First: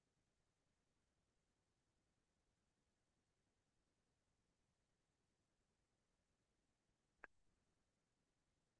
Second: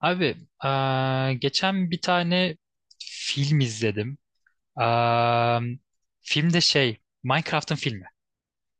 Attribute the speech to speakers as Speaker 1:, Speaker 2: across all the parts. Speaker 1: Abi, geçen bir tane film izledim. Eee filmde şey, Minecraft'ın filmi.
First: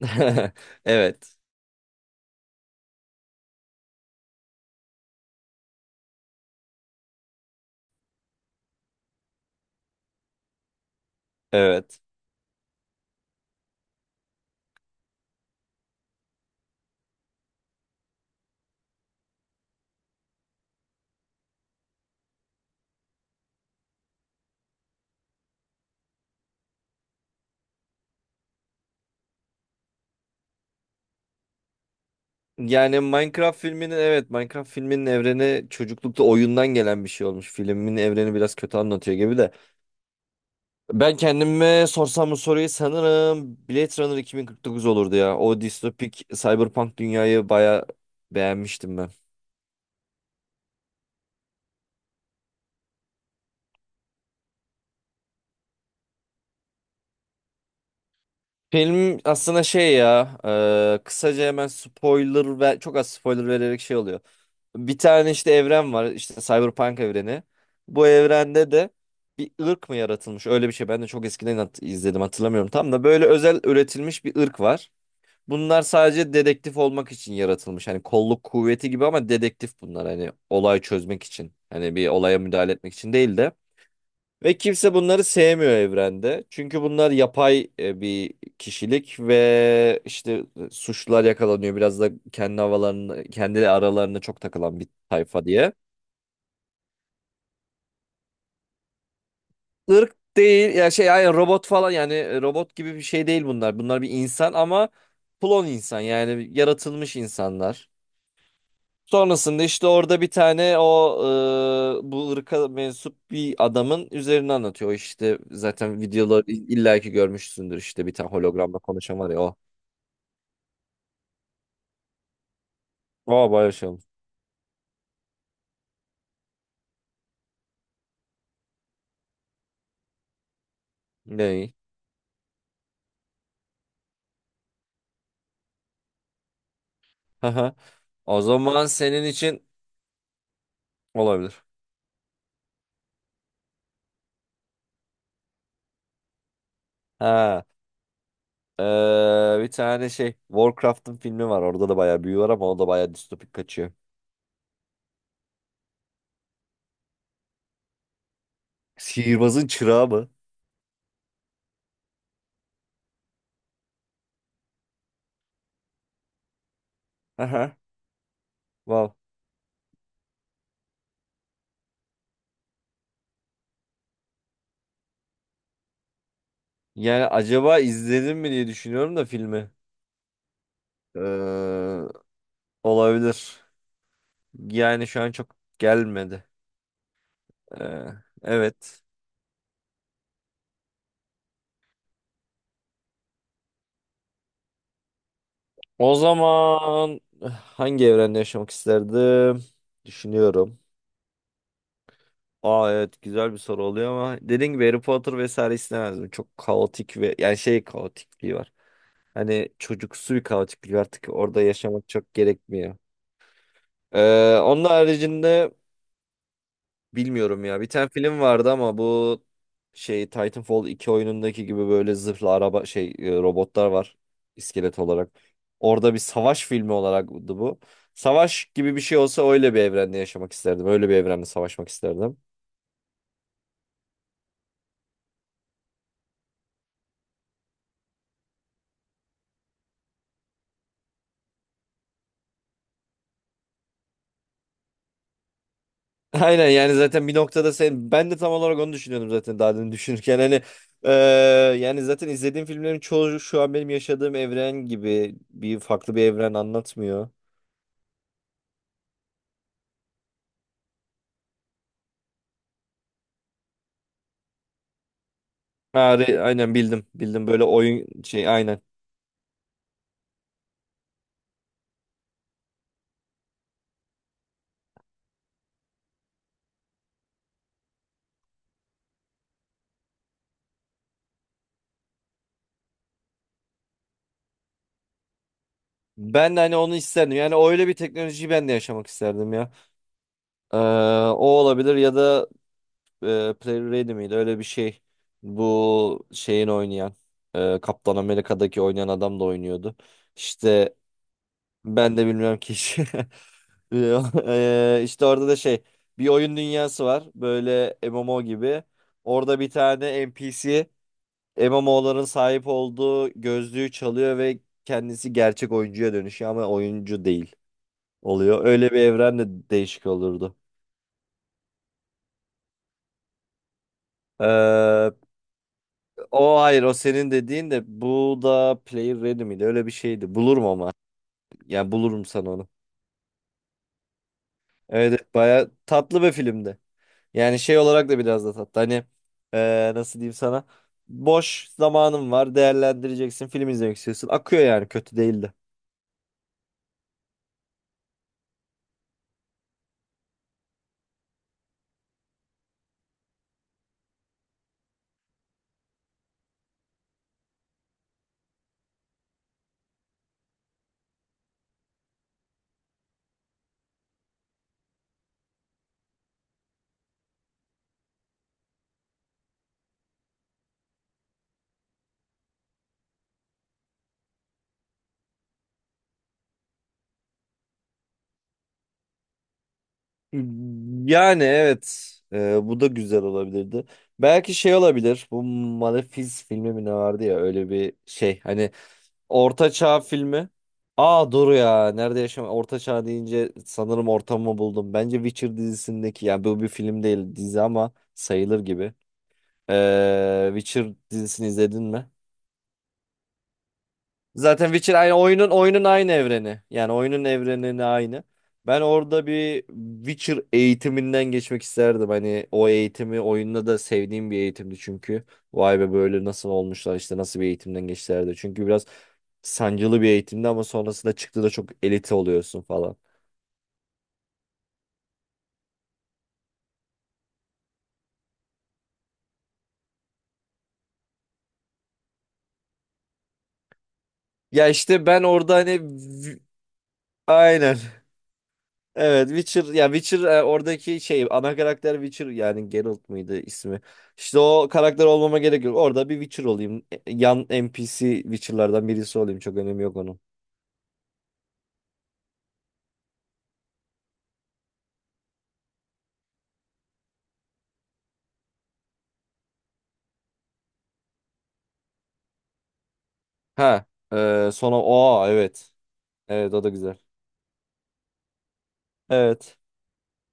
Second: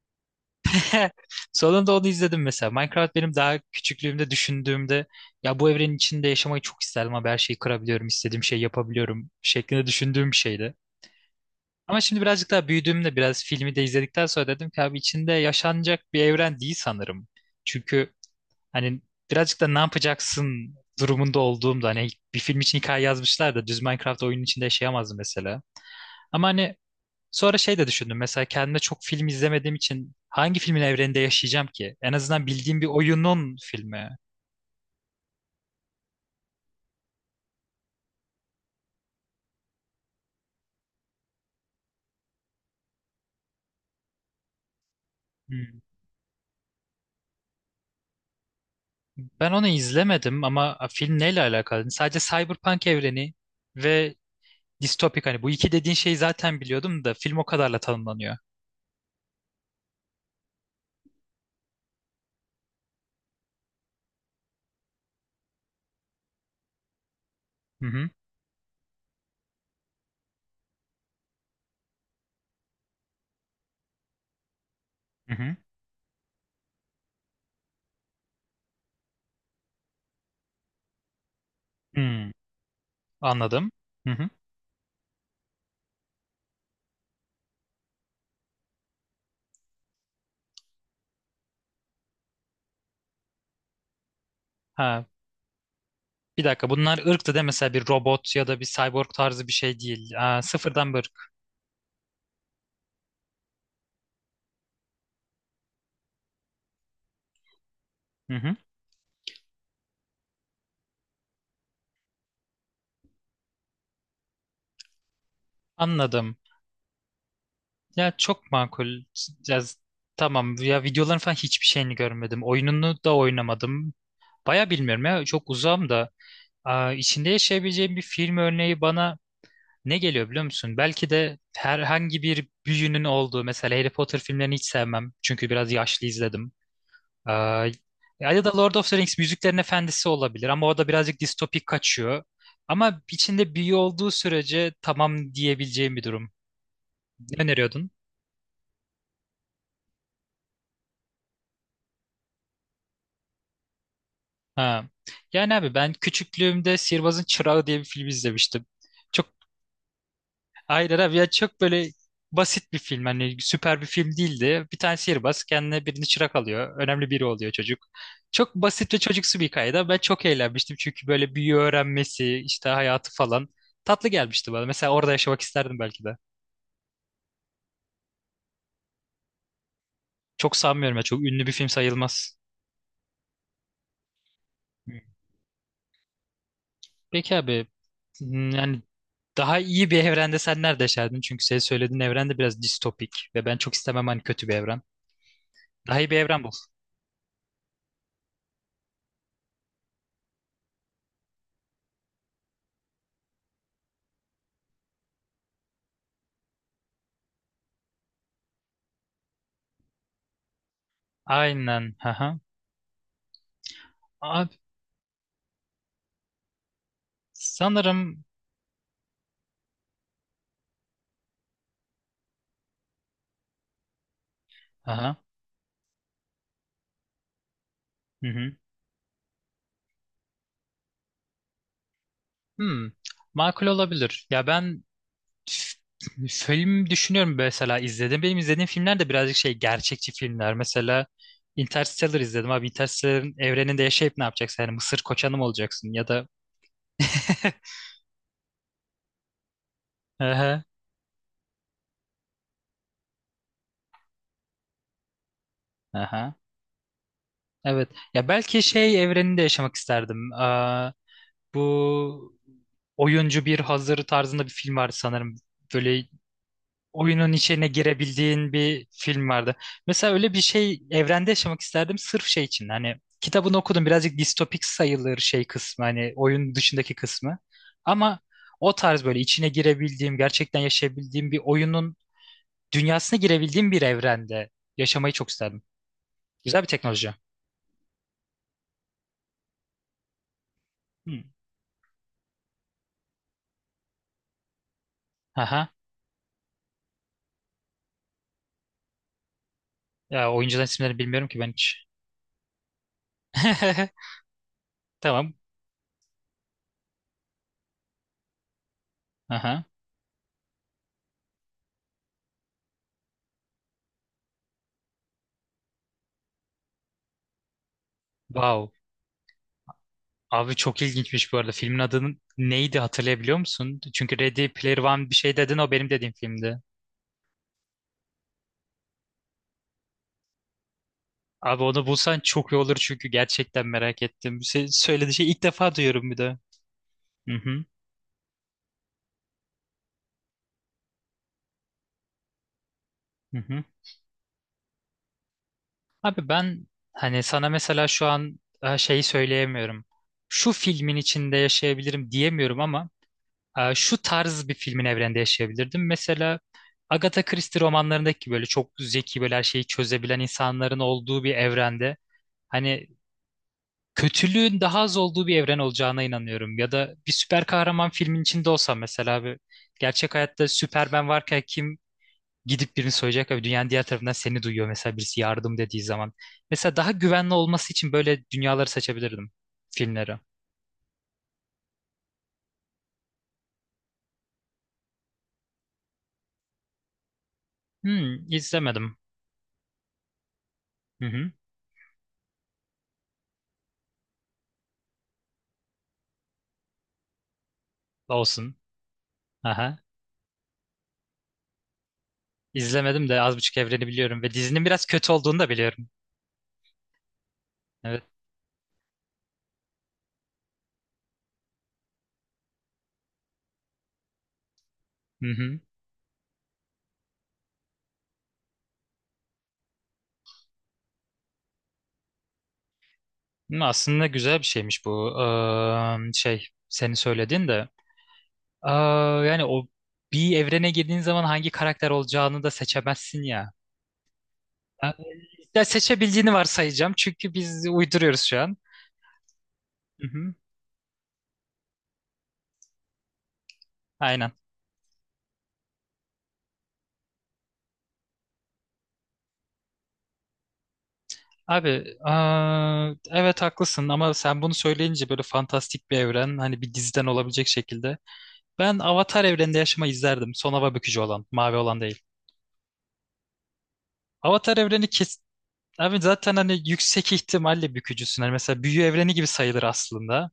Speaker 2: Evet.
Speaker 1: Sonunda onu izledim mesela. Minecraft benim daha küçüklüğümde düşündüğümde ya bu evrenin içinde yaşamayı çok isterdim ama her şeyi kırabiliyorum, istediğim şeyi yapabiliyorum şeklinde düşündüğüm bir şeydi. Ama
Speaker 2: Evet.
Speaker 1: şimdi birazcık daha büyüdüğümde biraz filmi de izledikten sonra dedim ki abi içinde yaşanacak bir evren değil sanırım. Çünkü hani birazcık da ne yapacaksın durumunda olduğumda hani bir film için hikaye yazmışlar da düz Minecraft oyunun içinde yaşayamazdım mesela. Ama hani sonra şey de düşündüm mesela kendime çok film izlemediğim için hangi filmin evreninde yaşayacağım ki? En azından bildiğim bir
Speaker 2: Yani
Speaker 1: oyunun
Speaker 2: Minecraft filminin
Speaker 1: filmi.
Speaker 2: Minecraft filminin evreni çocuklukta oyundan gelen bir şey olmuş. Filmin evreni biraz kötü anlatıyor gibi de. Ben kendime sorsam bu soruyu sanırım Blade Runner 2049 olurdu ya. O
Speaker 1: Hmm.
Speaker 2: distopik cyberpunk dünyayı baya beğenmiştim ben.
Speaker 1: Ben onu izlemedim ama film neyle alakalı? Hani sadece Cyberpunk evreni ve distopik, hani bu iki dediğin şeyi zaten biliyordum da film o kadarla tanımlanıyor.
Speaker 2: Film aslında şey ya, kısaca hemen spoiler ve çok az spoiler vererek şey oluyor. Bir tane işte evren var, işte Cyberpunk evreni.
Speaker 1: Hı
Speaker 2: Bu
Speaker 1: hı.
Speaker 2: evrende de bir ırk mı yaratılmış, öyle bir şey. Ben de çok eskiden izledim, hatırlamıyorum tam da, böyle özel üretilmiş bir ırk var.
Speaker 1: Hı hı.
Speaker 2: Bunlar sadece dedektif olmak için yaratılmış. Hani kolluk kuvveti gibi ama dedektif bunlar, hani olay çözmek için. Hani bir
Speaker 1: Hmm,
Speaker 2: olaya müdahale etmek için değil de.
Speaker 1: anladım. Hı hı.
Speaker 2: Ve kimse bunları sevmiyor evrende. Çünkü bunlar yapay bir kişilik ve işte suçlular yakalanıyor. Biraz da kendi havalarını, kendi aralarına çok takılan bir
Speaker 1: Ha,
Speaker 2: tayfa diye.
Speaker 1: bir dakika, bunlar ırktı değil mi? Mesela bir robot ya da bir cyborg tarzı bir şey değil.
Speaker 2: Irk
Speaker 1: Aa,
Speaker 2: değil ya,
Speaker 1: sıfırdan bir
Speaker 2: şey yani
Speaker 1: ırk.
Speaker 2: robot falan, yani robot gibi bir şey değil bunlar. Bunlar bir insan ama klon insan, yani yaratılmış insanlar.
Speaker 1: Hı hı.
Speaker 2: Sonrasında işte orada bir tane o bu ırka mensup bir adamın üzerini anlatıyor. O İşte zaten
Speaker 1: Anladım.
Speaker 2: videoları illaki görmüşsündür, işte
Speaker 1: Ya
Speaker 2: bir tane
Speaker 1: çok
Speaker 2: hologramla
Speaker 1: makul.
Speaker 2: konuşan var ya, o.
Speaker 1: Ya, z- tamam ya, videoların falan hiçbir şeyini görmedim. Oyununu da
Speaker 2: O bayağı şey
Speaker 1: oynamadım.
Speaker 2: olmuş.
Speaker 1: Baya bilmiyorum ya, çok uzağım da. Aa, içinde yaşayabileceğim bir film örneği bana ne geliyor biliyor musun? Belki de
Speaker 2: Ne iyi.
Speaker 1: herhangi bir büyünün olduğu, mesela Harry Potter filmlerini hiç sevmem. Çünkü biraz yaşlı izledim. Ee,
Speaker 2: Haha. O
Speaker 1: ya da Lord
Speaker 2: zaman
Speaker 1: of the Rings,
Speaker 2: senin
Speaker 1: Müziklerin
Speaker 2: için
Speaker 1: Efendisi olabilir ama o da birazcık
Speaker 2: olabilir.
Speaker 1: distopik kaçıyor. Ama içinde büyü olduğu sürece tamam diyebileceğim bir durum. Ne
Speaker 2: Ha.
Speaker 1: öneriyordun?
Speaker 2: e, Bir tane şey Warcraft'ın filmi var. Orada da bayağı büyü var ama o da bayağı distopik kaçıyor.
Speaker 1: Ha. Yani abi ben küçüklüğümde Sihirbazın Çırağı diye bir film izlemiştim. Çok
Speaker 2: Sihirbazın çırağı mı?
Speaker 1: Hayır abi ya, çok böyle basit bir film, hani süper bir film değildi. Bir tane sihirbaz kendine birini çırak alıyor. Önemli biri oluyor
Speaker 2: Aha.
Speaker 1: çocuk. Çok basit ve
Speaker 2: Wow.
Speaker 1: çocuksu bir hikayede ben çok eğlenmiştim. Çünkü böyle büyü öğrenmesi işte, hayatı falan tatlı gelmişti bana. Mesela orada yaşamak isterdim belki de.
Speaker 2: Yani acaba izledim mi diye düşünüyorum da filmi.
Speaker 1: Çok sanmıyorum ya, çok ünlü bir film
Speaker 2: Ee,
Speaker 1: sayılmaz.
Speaker 2: Olabilir.
Speaker 1: Hmm.
Speaker 2: Yani şu an çok gelmedi.
Speaker 1: Peki abi,
Speaker 2: Ee,
Speaker 1: hmm, yani
Speaker 2: evet.
Speaker 1: daha iyi bir evrende sen nerede yaşardın? Çünkü senin söylediğin evren de biraz distopik ve ben çok istemem hani kötü bir evren. Daha iyi
Speaker 2: O
Speaker 1: bir evren bul.
Speaker 2: zaman hangi evrende yaşamak isterdim? Düşünüyorum. Aa evet, güzel bir soru oluyor ama dediğim gibi Harry Potter vesaire istemezdim. Çok kaotik ve yani şey kaotikliği var. Hani çocuksu bir kaotiklik, artık orada
Speaker 1: Aynen.
Speaker 2: yaşamak çok
Speaker 1: Haha.
Speaker 2: gerekmiyor.
Speaker 1: Abi
Speaker 2: Onun haricinde bilmiyorum ya. Bir tane
Speaker 1: sanırım.
Speaker 2: film vardı ama bu, şey Titanfall iki oyunundaki gibi böyle zırhlı araba şey, robotlar var, iskelet
Speaker 1: Aha.
Speaker 2: olarak. Orada bir savaş filmi olaraktı bu.
Speaker 1: Hı hı.
Speaker 2: Savaş gibi bir şey olsa öyle bir evrende yaşamak isterdim. Öyle bir evrende savaşmak isterdim.
Speaker 1: Hmm. Makul olabilir. F- Film düşünüyorum mesela, izledim. Benim izlediğim filmler de birazcık şey, gerçekçi filmler. Mesela Interstellar izledim abi. Interstellar'ın evreninde yaşayıp ne yapacaksın? Yani Mısır koçanı mı olacaksın? Ya da
Speaker 2: Aynen, yani zaten bir noktada sen, ben de tam olarak onu düşünüyordum zaten daha demin düşünürken hani
Speaker 1: aha,
Speaker 2: e, yani zaten izlediğim filmlerin çoğu şu an benim yaşadığım evren gibi, bir farklı bir
Speaker 1: aha.
Speaker 2: evren anlatmıyor.
Speaker 1: Evet. Ya belki şey evreninde yaşamak isterdim. Aa, bu oyuncu bir hazır tarzında bir film vardı sanırım. Böyle
Speaker 2: Ha, aynen, bildim
Speaker 1: oyunun
Speaker 2: bildim, böyle
Speaker 1: içine
Speaker 2: oyun şey,
Speaker 1: girebildiğin
Speaker 2: aynen.
Speaker 1: bir film vardı. Mesela öyle bir şey evrende yaşamak isterdim sırf şey için. Hani kitabını okudum, birazcık distopik sayılır şey kısmı, hani oyun dışındaki kısmı. Ama o tarz böyle içine girebildiğim, gerçekten yaşayabildiğim bir oyunun dünyasına girebildiğim bir evrende yaşamayı çok isterdim.
Speaker 2: Ben de
Speaker 1: Güzel bir
Speaker 2: hani onu
Speaker 1: teknoloji.
Speaker 2: isterdim. Yani öyle bir teknolojiyi ben de yaşamak isterdim ya. Ee,
Speaker 1: Hmm.
Speaker 2: O olabilir ya da Player Ready miydi? Öyle bir şey.
Speaker 1: Aha.
Speaker 2: Bu şeyin oynayan, Kaptan Amerika'daki oynayan adam da oynuyordu.
Speaker 1: Ya oyuncuların
Speaker 2: İşte
Speaker 1: isimlerini bilmiyorum ki ben hiç.
Speaker 2: ben de bilmiyorum ki. İşte
Speaker 1: Tamam.
Speaker 2: orada da şey, bir oyun dünyası var. Böyle MMO gibi. Orada
Speaker 1: Aha.
Speaker 2: bir tane NPC, MMO'ların sahip olduğu gözlüğü çalıyor ve kendisi gerçek oyuncuya dönüşüyor ama oyuncu değil. Oluyor.
Speaker 1: Wow.
Speaker 2: Öyle bir evren de değişik
Speaker 1: Abi
Speaker 2: olurdu.
Speaker 1: çok ilginçmiş bu arada. Filmin adının neydi hatırlayabiliyor musun? Çünkü Ready Player One bir
Speaker 2: Ee,
Speaker 1: şey dedin, o benim dediğim filmdi.
Speaker 2: o hayır, o senin dediğin, de bu da Player Ready miydi? Öyle bir şeydi. Bulurum ama.
Speaker 1: Abi onu
Speaker 2: Yani
Speaker 1: bulsan
Speaker 2: bulurum sana
Speaker 1: çok iyi
Speaker 2: onu.
Speaker 1: olur çünkü gerçekten merak ettim. Sen söylediğin
Speaker 2: Evet
Speaker 1: şeyi
Speaker 2: evet,
Speaker 1: ilk
Speaker 2: baya
Speaker 1: defa duyuyorum bir
Speaker 2: tatlı bir
Speaker 1: de.
Speaker 2: filmdi.
Speaker 1: Hı
Speaker 2: Yani
Speaker 1: hı,
Speaker 2: şey olarak da biraz da tatlı. Hani nasıl diyeyim sana? Boş zamanın var,
Speaker 1: hı
Speaker 2: değerlendireceksin,
Speaker 1: hı.
Speaker 2: film izlemek istiyorsun. Akıyor, yani kötü değildi.
Speaker 1: Abi ben hani sana mesela şu an şeyi söyleyemiyorum. Şu filmin içinde yaşayabilirim diyemiyorum ama şu tarz bir filmin evrende yaşayabilirdim. Mesela Agatha Christie romanlarındaki böyle çok zeki, böyle her şeyi çözebilen insanların olduğu bir evrende. Hani kötülüğün daha az olduğu bir evren olacağına inanıyorum. Ya da bir süper kahraman filmin içinde olsam mesela abi, gerçek hayatta Superman varken kim gidip birini soyacak abi, dünyanın diğer tarafından seni duyuyor mesela birisi yardım dediği zaman. Mesela daha güvenli olması için böyle dünyaları seçebilirdim, filmleri.
Speaker 2: Yani evet, bu da güzel olabilirdi. Belki şey olabilir, bu Malefiz filmi mi ne vardı ya, öyle bir
Speaker 1: Hmm,
Speaker 2: şey, hani
Speaker 1: izlemedim.
Speaker 2: Orta Çağ filmi.
Speaker 1: Hı
Speaker 2: Aa
Speaker 1: hı,
Speaker 2: dur ya. Nerede yaşam? Orta Çağ deyince sanırım ortamı buldum. Bence Witcher dizisindeki, ya bu bir film değil dizi ama
Speaker 1: olsun.
Speaker 2: sayılır gibi.
Speaker 1: Aha.
Speaker 2: Witcher dizisini izledin mi?
Speaker 1: İzlemedim de az buçuk evreni biliyorum ve dizinin
Speaker 2: Zaten
Speaker 1: biraz
Speaker 2: Witcher
Speaker 1: kötü
Speaker 2: aynı,
Speaker 1: olduğunu da
Speaker 2: oyunun
Speaker 1: biliyorum.
Speaker 2: aynı evreni. Yani oyunun evrenini
Speaker 1: Evet.
Speaker 2: aynı. Ben orada bir Witcher eğitiminden geçmek isterdim. Hani o eğitimi oyunda da sevdiğim bir eğitimdi çünkü.
Speaker 1: Hı hı.
Speaker 2: Vay be, böyle nasıl olmuşlar işte, nasıl bir eğitimden geçtilerdi. Çünkü biraz sancılı bir eğitimdi ama sonrasında çıktı da çok elite oluyorsun falan.
Speaker 1: Hı, aslında güzel bir şeymiş bu. Şey, senin söylediğin de. Aa, yani o bir evrene girdiğin zaman hangi karakter olacağını da seçemezsin ya.
Speaker 2: Ya
Speaker 1: Ha,
Speaker 2: işte ben orada
Speaker 1: ya
Speaker 2: hani
Speaker 1: seçebildiğini
Speaker 2: v-
Speaker 1: varsayacağım çünkü biz
Speaker 2: aynen.
Speaker 1: uyduruyoruz şu an.
Speaker 2: Evet Witcher, ya
Speaker 1: Hı
Speaker 2: Witcher
Speaker 1: hı,
Speaker 2: oradaki şey ana karakter Witcher, yani Geralt mıydı ismi?
Speaker 1: aynen.
Speaker 2: İşte o karakter olmama gerek yok. Orada bir Witcher olayım. E, yan NPC Witcher'lardan birisi olayım. Çok önemi yok onun.
Speaker 1: Abi, aa, evet haklısın ama sen bunu söyleyince böyle fantastik bir evren, hani bir diziden olabilecek şekilde. Ben Avatar evreninde yaşamayı izlerdim. Son hava bükücü olan, mavi olan değil.
Speaker 2: Ha,
Speaker 1: Avatar
Speaker 2: sonra
Speaker 1: evreni kes...
Speaker 2: o, evet.
Speaker 1: Abi zaten
Speaker 2: Evet
Speaker 1: hani
Speaker 2: o da güzel.
Speaker 1: yüksek ihtimalle bükücüsün. Hani mesela büyü evreni gibi
Speaker 2: Evet.
Speaker 1: sayılır aslında.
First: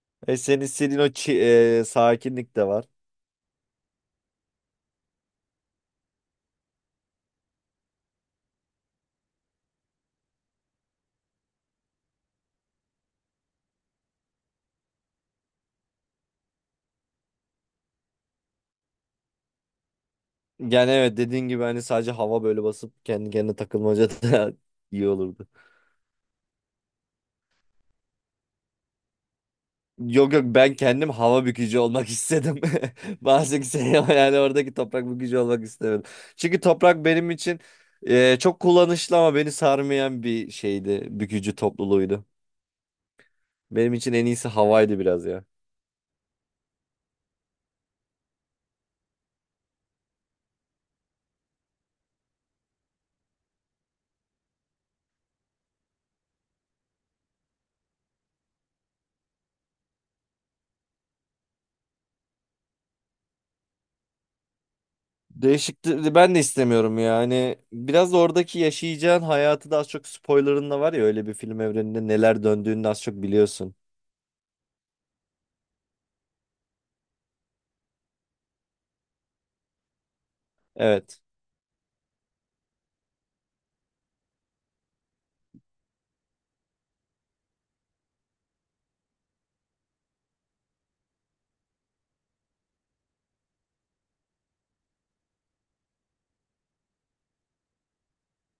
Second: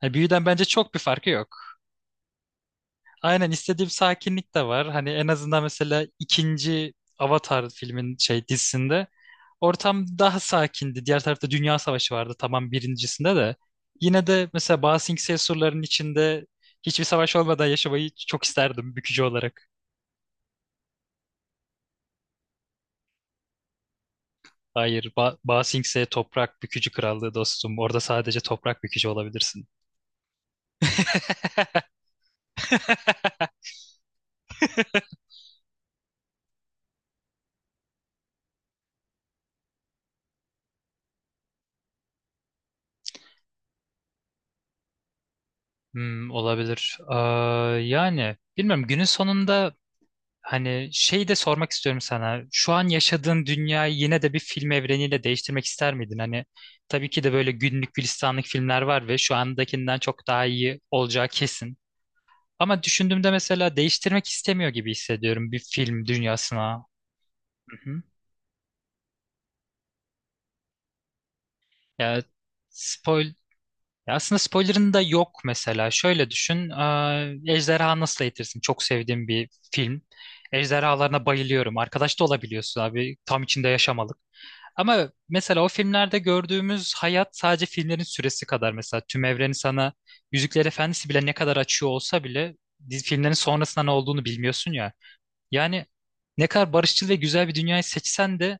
Speaker 1: Hani
Speaker 2: E,
Speaker 1: büyüden
Speaker 2: senin
Speaker 1: bence çok bir
Speaker 2: istediğin o
Speaker 1: farkı yok.
Speaker 2: sakinlik de var.
Speaker 1: Aynen istediğim sakinlik de var. Hani en azından mesela ikinci Avatar filmin şey dizisinde ortam daha sakindi. Diğer tarafta Dünya Savaşı vardı, tamam birincisinde de. Yine de mesela Ba Sing Se surlarının içinde hiçbir savaş olmadan yaşamayı çok isterdim bükücü olarak.
Speaker 2: Yani evet, dediğin gibi hani sadece hava böyle basıp kendi kendine takılmaca da iyi
Speaker 1: Hayır,
Speaker 2: olurdu.
Speaker 1: Ba Sing Se toprak bükücü krallığı dostum. Orada sadece toprak bükücü olabilirsin.
Speaker 2: Yok yok, ben kendim hava bükücü olmak istedim. Bazı kimseye ama yani oradaki toprak bükücü olmak istemedim. Çünkü toprak benim için çok kullanışlı ama beni sarmayan bir şeydi. Bükücü topluluğuydu. Benim için en iyisi havaydı biraz ya.
Speaker 1: Hmm, olabilir. Aa, yani bilmiyorum günün sonunda, hani şey de sormak istiyorum sana. Şu an yaşadığın dünyayı yine de bir film evreniyle değiştirmek ister miydin? Hani tabii ki de böyle günlük gülistanlık filmler var ve şu andakinden çok daha iyi olacağı kesin. Ama düşündüğümde mesela değiştirmek istemiyor gibi hissediyorum bir film
Speaker 2: Değişikti, ben de
Speaker 1: dünyasına.
Speaker 2: istemiyorum yani.
Speaker 1: Hı hı.
Speaker 2: Biraz da oradaki yaşayacağın hayatı da, az çok spoilerın da var ya, öyle bir film evreninde
Speaker 1: Ya
Speaker 2: neler döndüğünü de az çok
Speaker 1: spoil
Speaker 2: biliyorsun.
Speaker 1: ya aslında spoiler'ın da yok mesela. Şöyle düşün. Ejderha Nasıl Eğitirsin? Çok sevdiğim bir film.
Speaker 2: Evet.
Speaker 1: Ejderhalarına bayılıyorum. Arkadaş da olabiliyorsun abi. Tam içinde yaşamalık. Ama mesela o filmlerde gördüğümüz hayat sadece filmlerin süresi kadar, mesela tüm evreni sana Yüzükler Efendisi bile ne kadar açıyor olsa bile, filmlerin sonrasında ne olduğunu bilmiyorsun ya. Yani ne kadar barışçıl ve güzel bir dünyayı seçsen de,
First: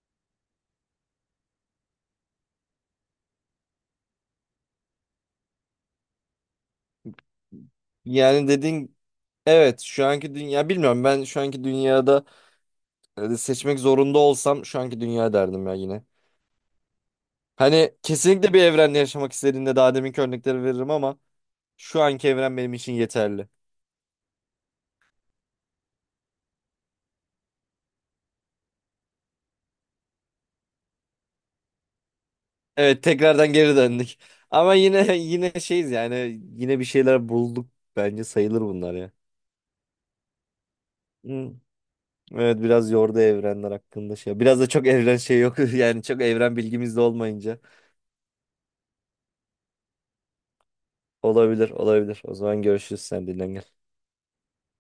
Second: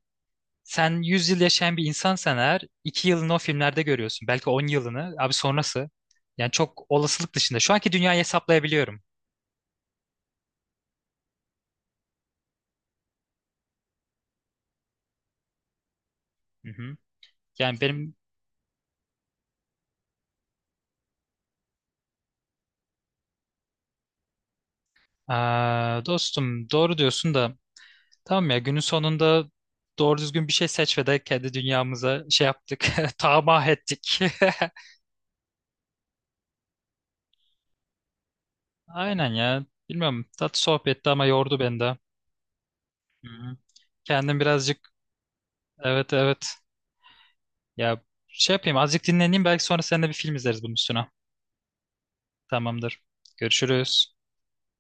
Speaker 1: sen 100 yıl yaşayan bir insansan eğer 2 yılını o filmlerde görüyorsun. Belki 10 yılını abi sonrası. Yani çok olasılık dışında. Şu anki dünyayı
Speaker 2: Yani dediğin,
Speaker 1: hesaplayabiliyorum.
Speaker 2: evet, şu anki dünya bilmiyorum, ben şu anki dünyada seçmek zorunda olsam şu anki dünya derdim ya yine.
Speaker 1: Hı hı. Yani
Speaker 2: Hani
Speaker 1: benim.
Speaker 2: kesinlikle bir evrende yaşamak istediğimde daha deminki örnekleri veririm ama şu anki evren benim için yeterli.
Speaker 1: Aa, dostum doğru diyorsun da, tamam ya günün sonunda doğru düzgün bir şey seç ve de kendi dünyamıza şey yaptık.
Speaker 2: Evet, tekrardan
Speaker 1: Tamah
Speaker 2: geri döndük.
Speaker 1: ettik.
Speaker 2: Ama yine yine şeyiz, yani yine bir şeyler bulduk bence, sayılır bunlar ya.
Speaker 1: Aynen ya. Bilmiyorum. Tatlı sohbetti ama
Speaker 2: Hı.
Speaker 1: yordu beni de.
Speaker 2: Evet, biraz yordu
Speaker 1: Hı hı.
Speaker 2: evrenler hakkında şey.
Speaker 1: Kendim
Speaker 2: Biraz da çok
Speaker 1: birazcık,
Speaker 2: evren şey yok yani
Speaker 1: evet
Speaker 2: çok
Speaker 1: evet.
Speaker 2: evren bilgimiz de olmayınca.
Speaker 1: Ya şey yapayım azıcık dinleneyim, belki sonra seninle bir film izleriz bunun üstüne.
Speaker 2: Olabilir olabilir. O zaman görüşürüz,
Speaker 1: Tamamdır.
Speaker 2: sen dinlen.
Speaker 1: Görüşürüz.